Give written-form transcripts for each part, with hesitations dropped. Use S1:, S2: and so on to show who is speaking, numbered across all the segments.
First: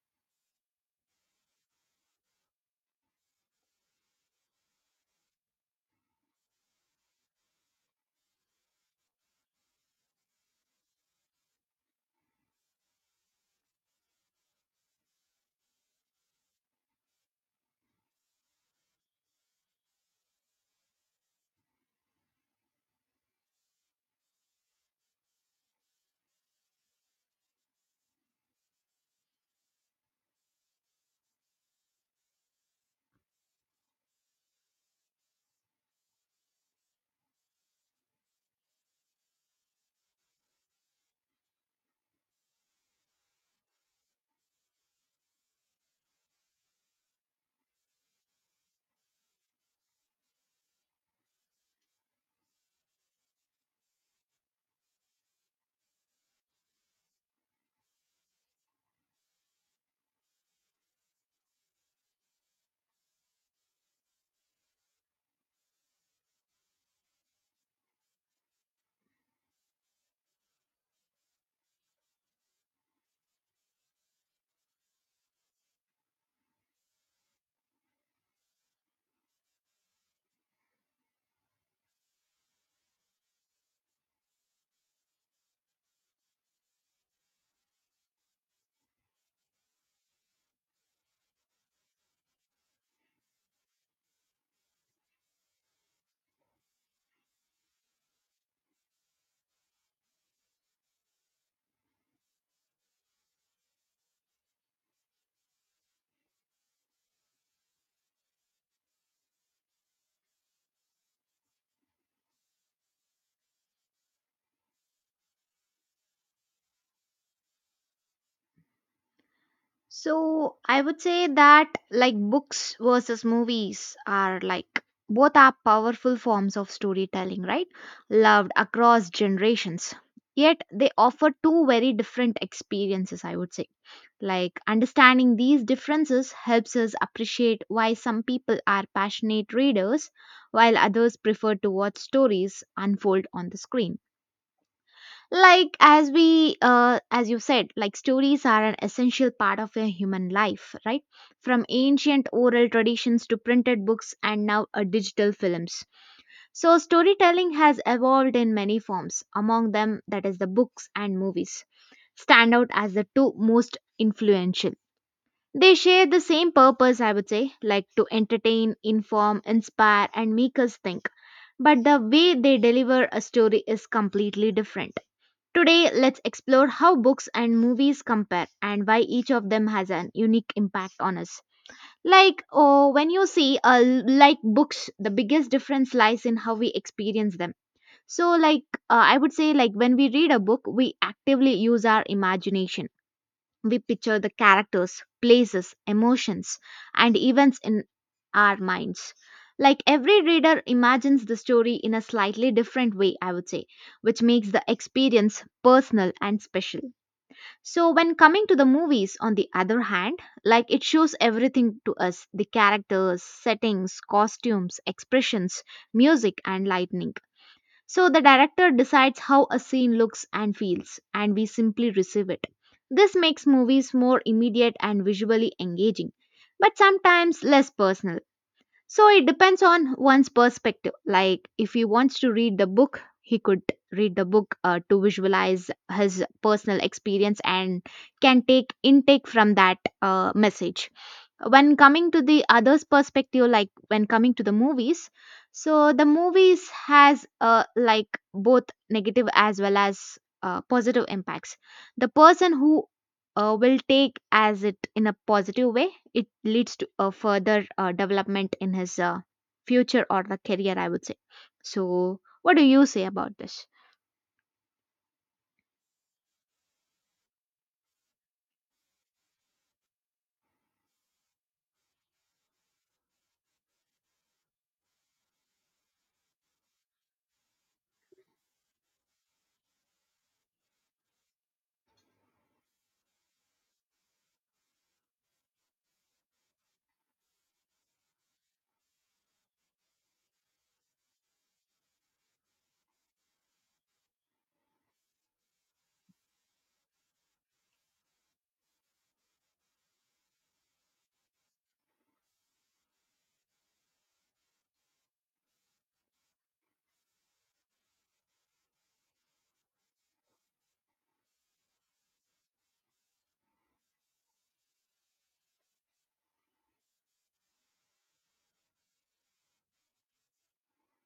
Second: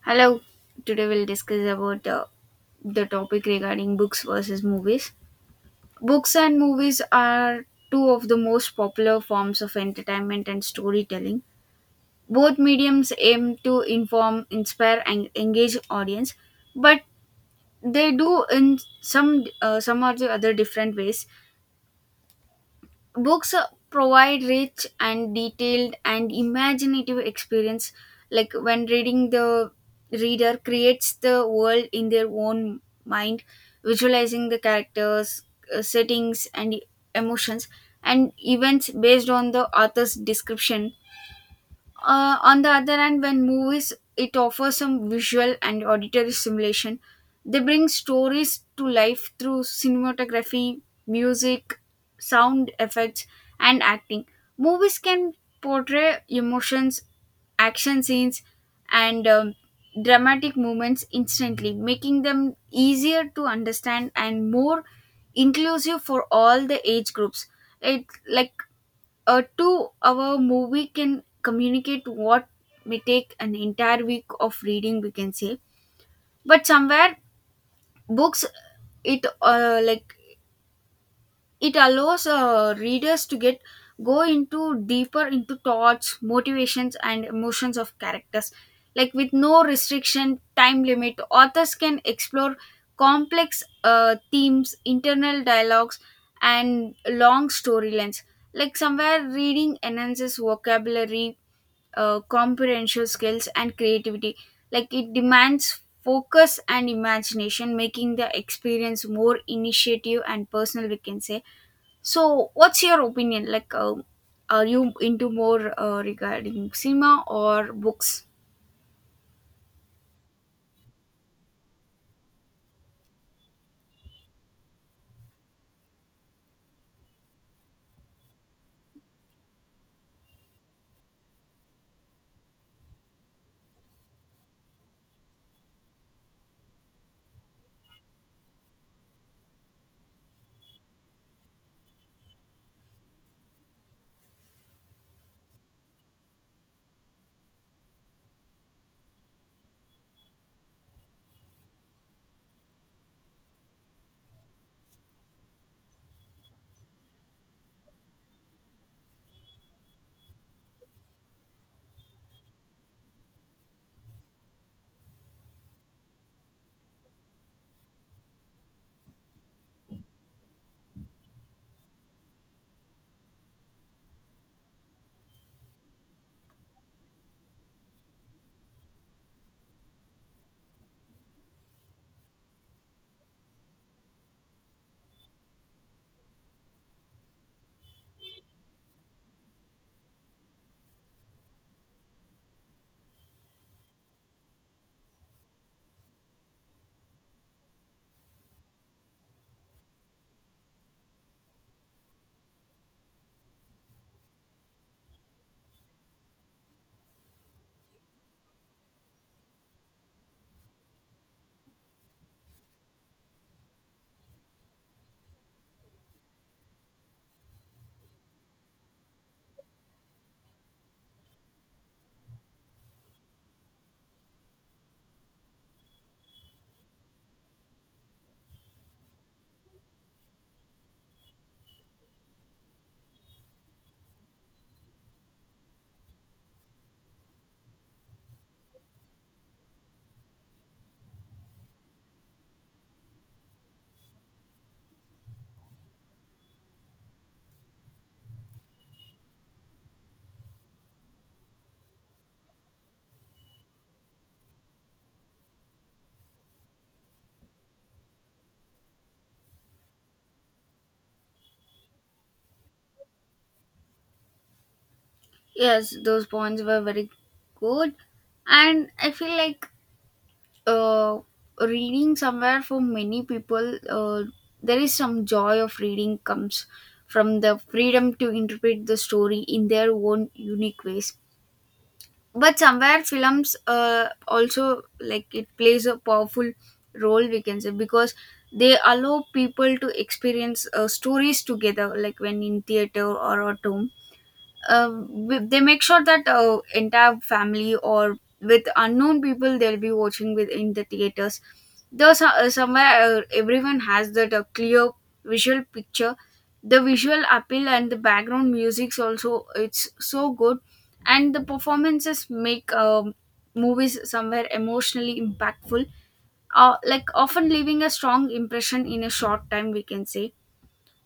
S1: Hello. Today we'll discuss about the topic regarding books versus movies. Books and movies are two of the most popular forms of entertainment and storytelling. Both mediums aim to inform, inspire, and engage audience, but they do in some or the other different ways. Books provide rich and detailed and imaginative experience, like when reading, the reader creates the world in their own mind, visualizing the characters, settings and emotions and events based on the author's description. On the other hand, when movies, it offers some visual and auditory simulation. They bring stories to life through cinematography, music, sound effects, and acting. Movies can portray emotions, action scenes, and dramatic moments instantly, making them easier to understand and more inclusive for all the age groups. It like a 2 hour movie can communicate what may take an entire week of reading, we can say. But somewhere, books, it like it allows readers to get go into deeper into thoughts, motivations and emotions of characters, like with no restriction time limit. Authors can explore complex themes, internal dialogues and long storylines. Like somewhere reading enhances vocabulary, comprehension skills and creativity. Like it demands focus and imagination, making the experience more initiative and personal, we can say. So what's your opinion, like are you into more regarding cinema or books?
S2: So I would say that like books versus movies are like both are powerful forms of storytelling, right? Loved across generations. Yet they offer two very different experiences, I would say. Like understanding these differences helps us appreciate why some people are passionate readers while others prefer to watch stories unfold on the screen. Like as you said like stories are an essential part of a human life, right? From ancient oral traditions to printed books and now digital films. So storytelling has evolved in many forms. Among them, that is the books and movies, stand out as the two most influential. They share the same purpose, I would say, like to entertain, inform, inspire, and make us think, but the way they deliver a story is completely different. Today, let's explore how books and movies compare and why each of them has an unique impact on us. Like, oh, when you see, like books, the biggest difference lies in how we experience them. So, like, I would say, like, when we read a book, we actively use our imagination. We picture the characters, places, emotions, and events in our minds. Like every reader imagines the story in a slightly different way, I would say, which makes the experience personal and special. So, when coming to the movies, on the other hand, like it shows everything to us: the characters, settings, costumes, expressions, music, and lightning. So the director decides how a scene looks and feels, and we simply receive it. This makes movies more immediate and visually engaging, but sometimes less personal. So it depends on one's perspective. Like if he wants to read the book, he could read the book to visualize his personal experience and can take intake from that message. When coming to the others perspective, like when coming to the movies, so the movies has like both negative as well as positive impacts. The person who will take as it in a positive way, it leads to a further development in his future or the career, I would say. So what do you say about this?
S1: Yes, those points were very good, and I feel like uh, reading somewhere for many people, there is some joy of reading, comes from the freedom to interpret the story in their own unique ways. But somewhere films, also like, it plays a powerful role, we can say, because they allow people to experience stories together, like when in theater or at home. They make sure that entire family or with unknown people they'll be watching with in the theaters. There's somewhere everyone has that clear visual picture. The visual appeal and the background music's also, it's so good, and the performances make movies somewhere emotionally impactful, like often leaving a strong impression in a short time, we can say.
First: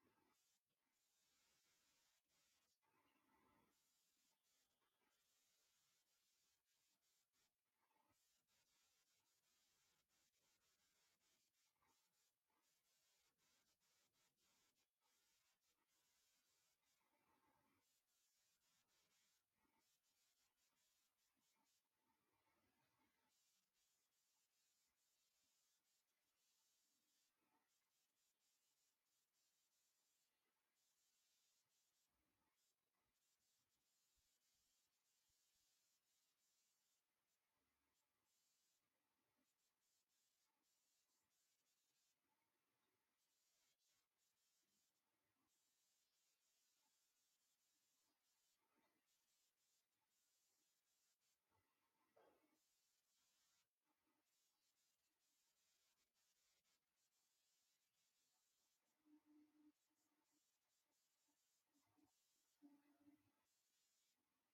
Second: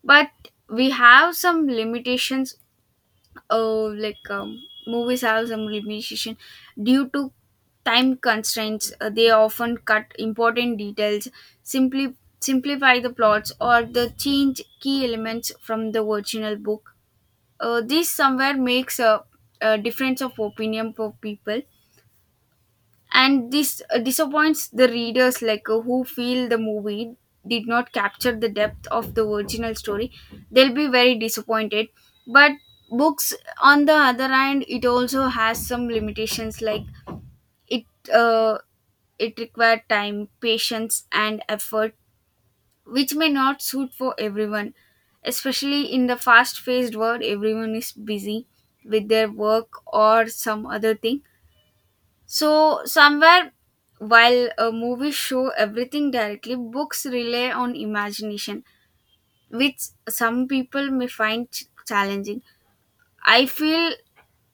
S1: But we have some limitations. Oh, like movie stars and musician, due to time constraints, they often cut important details, simply simplify the plots or the change key elements from the original book. This somewhere makes a difference of opinion for people, and this disappoints the readers, like who feel the movie did not capture the depth of the original story. They'll be very disappointed. But books, on the other hand, it also has some limitations. Like it, uh, it required time, patience and effort, which may not suit for everyone, especially in the fast paced world. Everyone is busy with their work or some other thing. So somewhere, while a movie show everything directly, books rely on imagination, which some people may find challenging. I feel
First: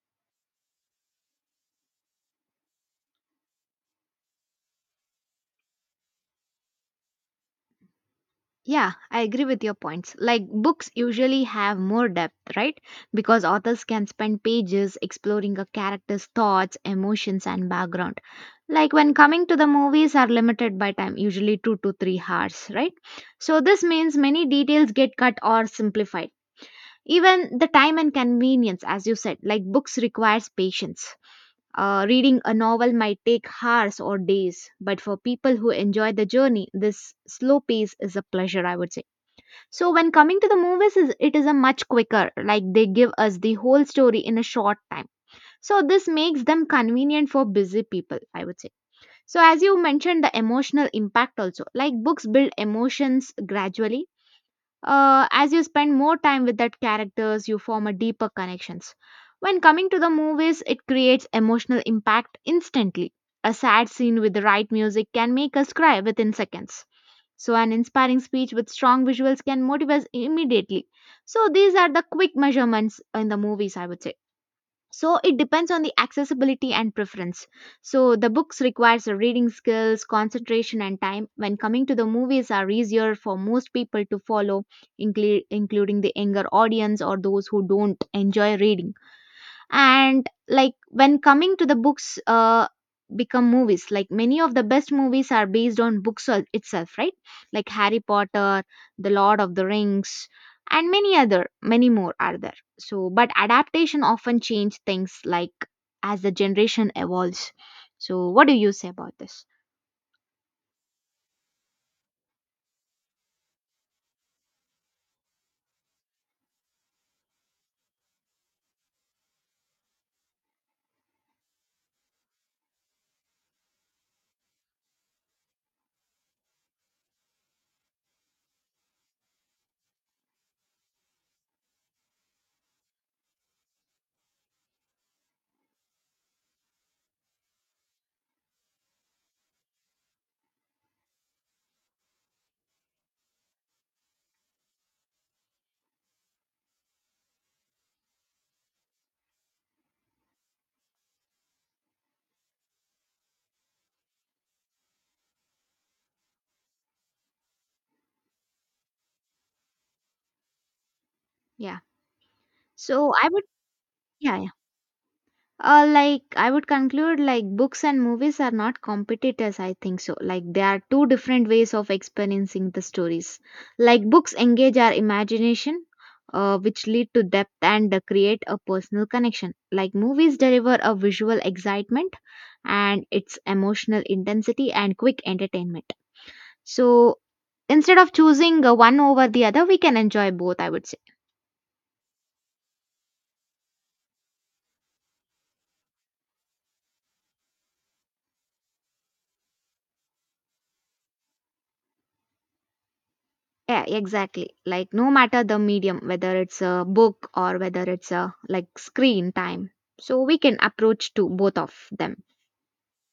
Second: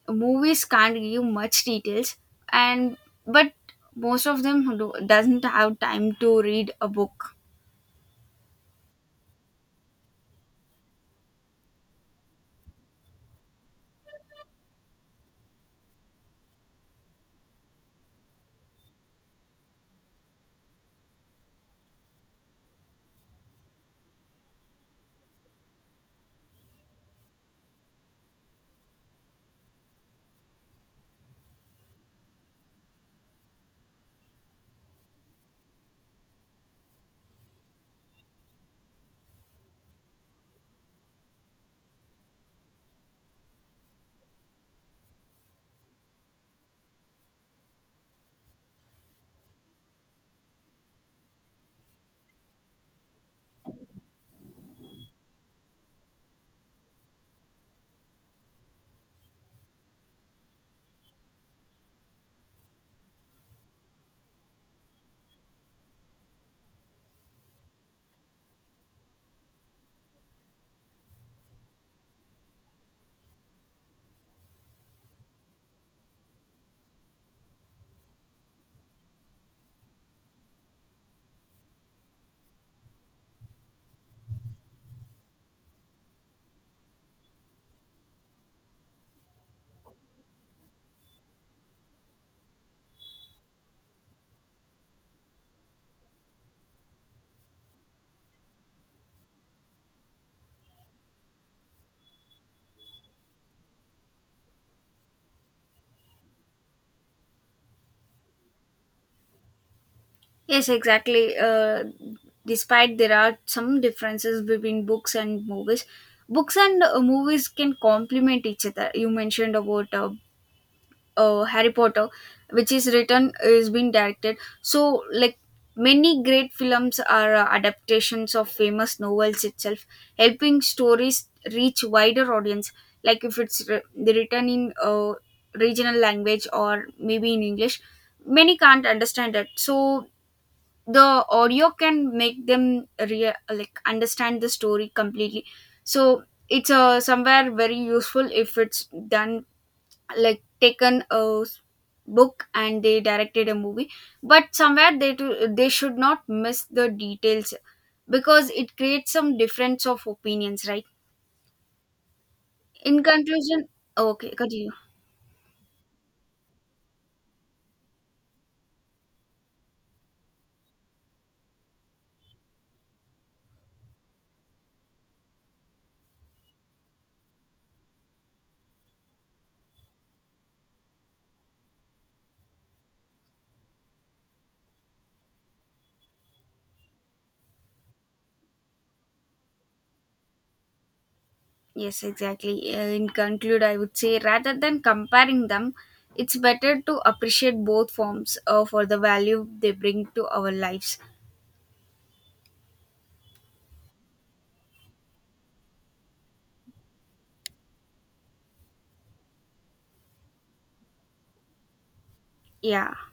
S1: movies can't give much details, and but most of them do, doesn't have time to read a book.
S2: Yeah, I agree with your points. Like books usually have more depth, right? Because authors can spend pages exploring a character's thoughts, emotions, and background. Like when coming to the movies are limited by time, usually 2 to 3 hours, right? So this means many details get cut or simplified. Even the time and convenience, as you said, like books requires patience. Reading a novel might take hours or days, but for people who enjoy the journey, this slow pace is a pleasure, I would say. So when coming to the movies, it is a much quicker. Like they give us the whole story in a short time. So this makes them convenient for busy people, I would say. So as you mentioned, the emotional impact also. Like books build emotions gradually. As you spend more time with that characters, you form a deeper connections. When coming to the movies, it creates emotional impact instantly. A sad scene with the right music can make us cry within seconds, so an inspiring speech with strong visuals can motivate us immediately. So these are the quick measurements in the movies, I would say. So it depends on the accessibility and preference. So the books requires a reading skills, concentration, and time. When coming to the movies, are easier for most people to follow, including the younger audience or those who don't enjoy reading. And like when coming to the books, become movies, like many of the best movies are based on books itself, right? Like Harry Potter, the Lord of the Rings, and many more are there. So but adaptation often change things like as the generation evolves. So what do you say about this?
S1: Yes, exactly. Despite there are some differences between books and movies can complement each other. You mentioned about Harry Potter, which is written is being directed. So like many great films are adaptations of famous novels itself, helping stories reach wider audience. Like if it's written in regional language or maybe in English, many can't understand it. So the audio can make them like understand the story completely. So it's somewhere very useful if it's done, like taken a book and they directed a movie. But somewhere they do, they should not miss the details, because it creates some difference of opinions, right?
S2: Yeah,
S1: In
S2: so I would.
S1: conclusion. Okay,
S2: Yeah, yeah.
S1: continue.
S2: Like I would conclude, like books and movies are not competitors, I think. So like they are two different ways of experiencing the stories. Like books engage our imagination, which lead to depth and create a personal connection. Like movies deliver a visual excitement and its emotional intensity and quick entertainment. So instead of choosing one over the other, we can enjoy both, I would say.
S1: Yes, exactly. In conclude, I would say rather than comparing them, it's better to appreciate both forms for the value they bring to our lives.
S2: Yeah, exactly. Like no matter the medium, whether it's a book or whether it's a like screen time. So we can approach to both of them.
S1: Yeah.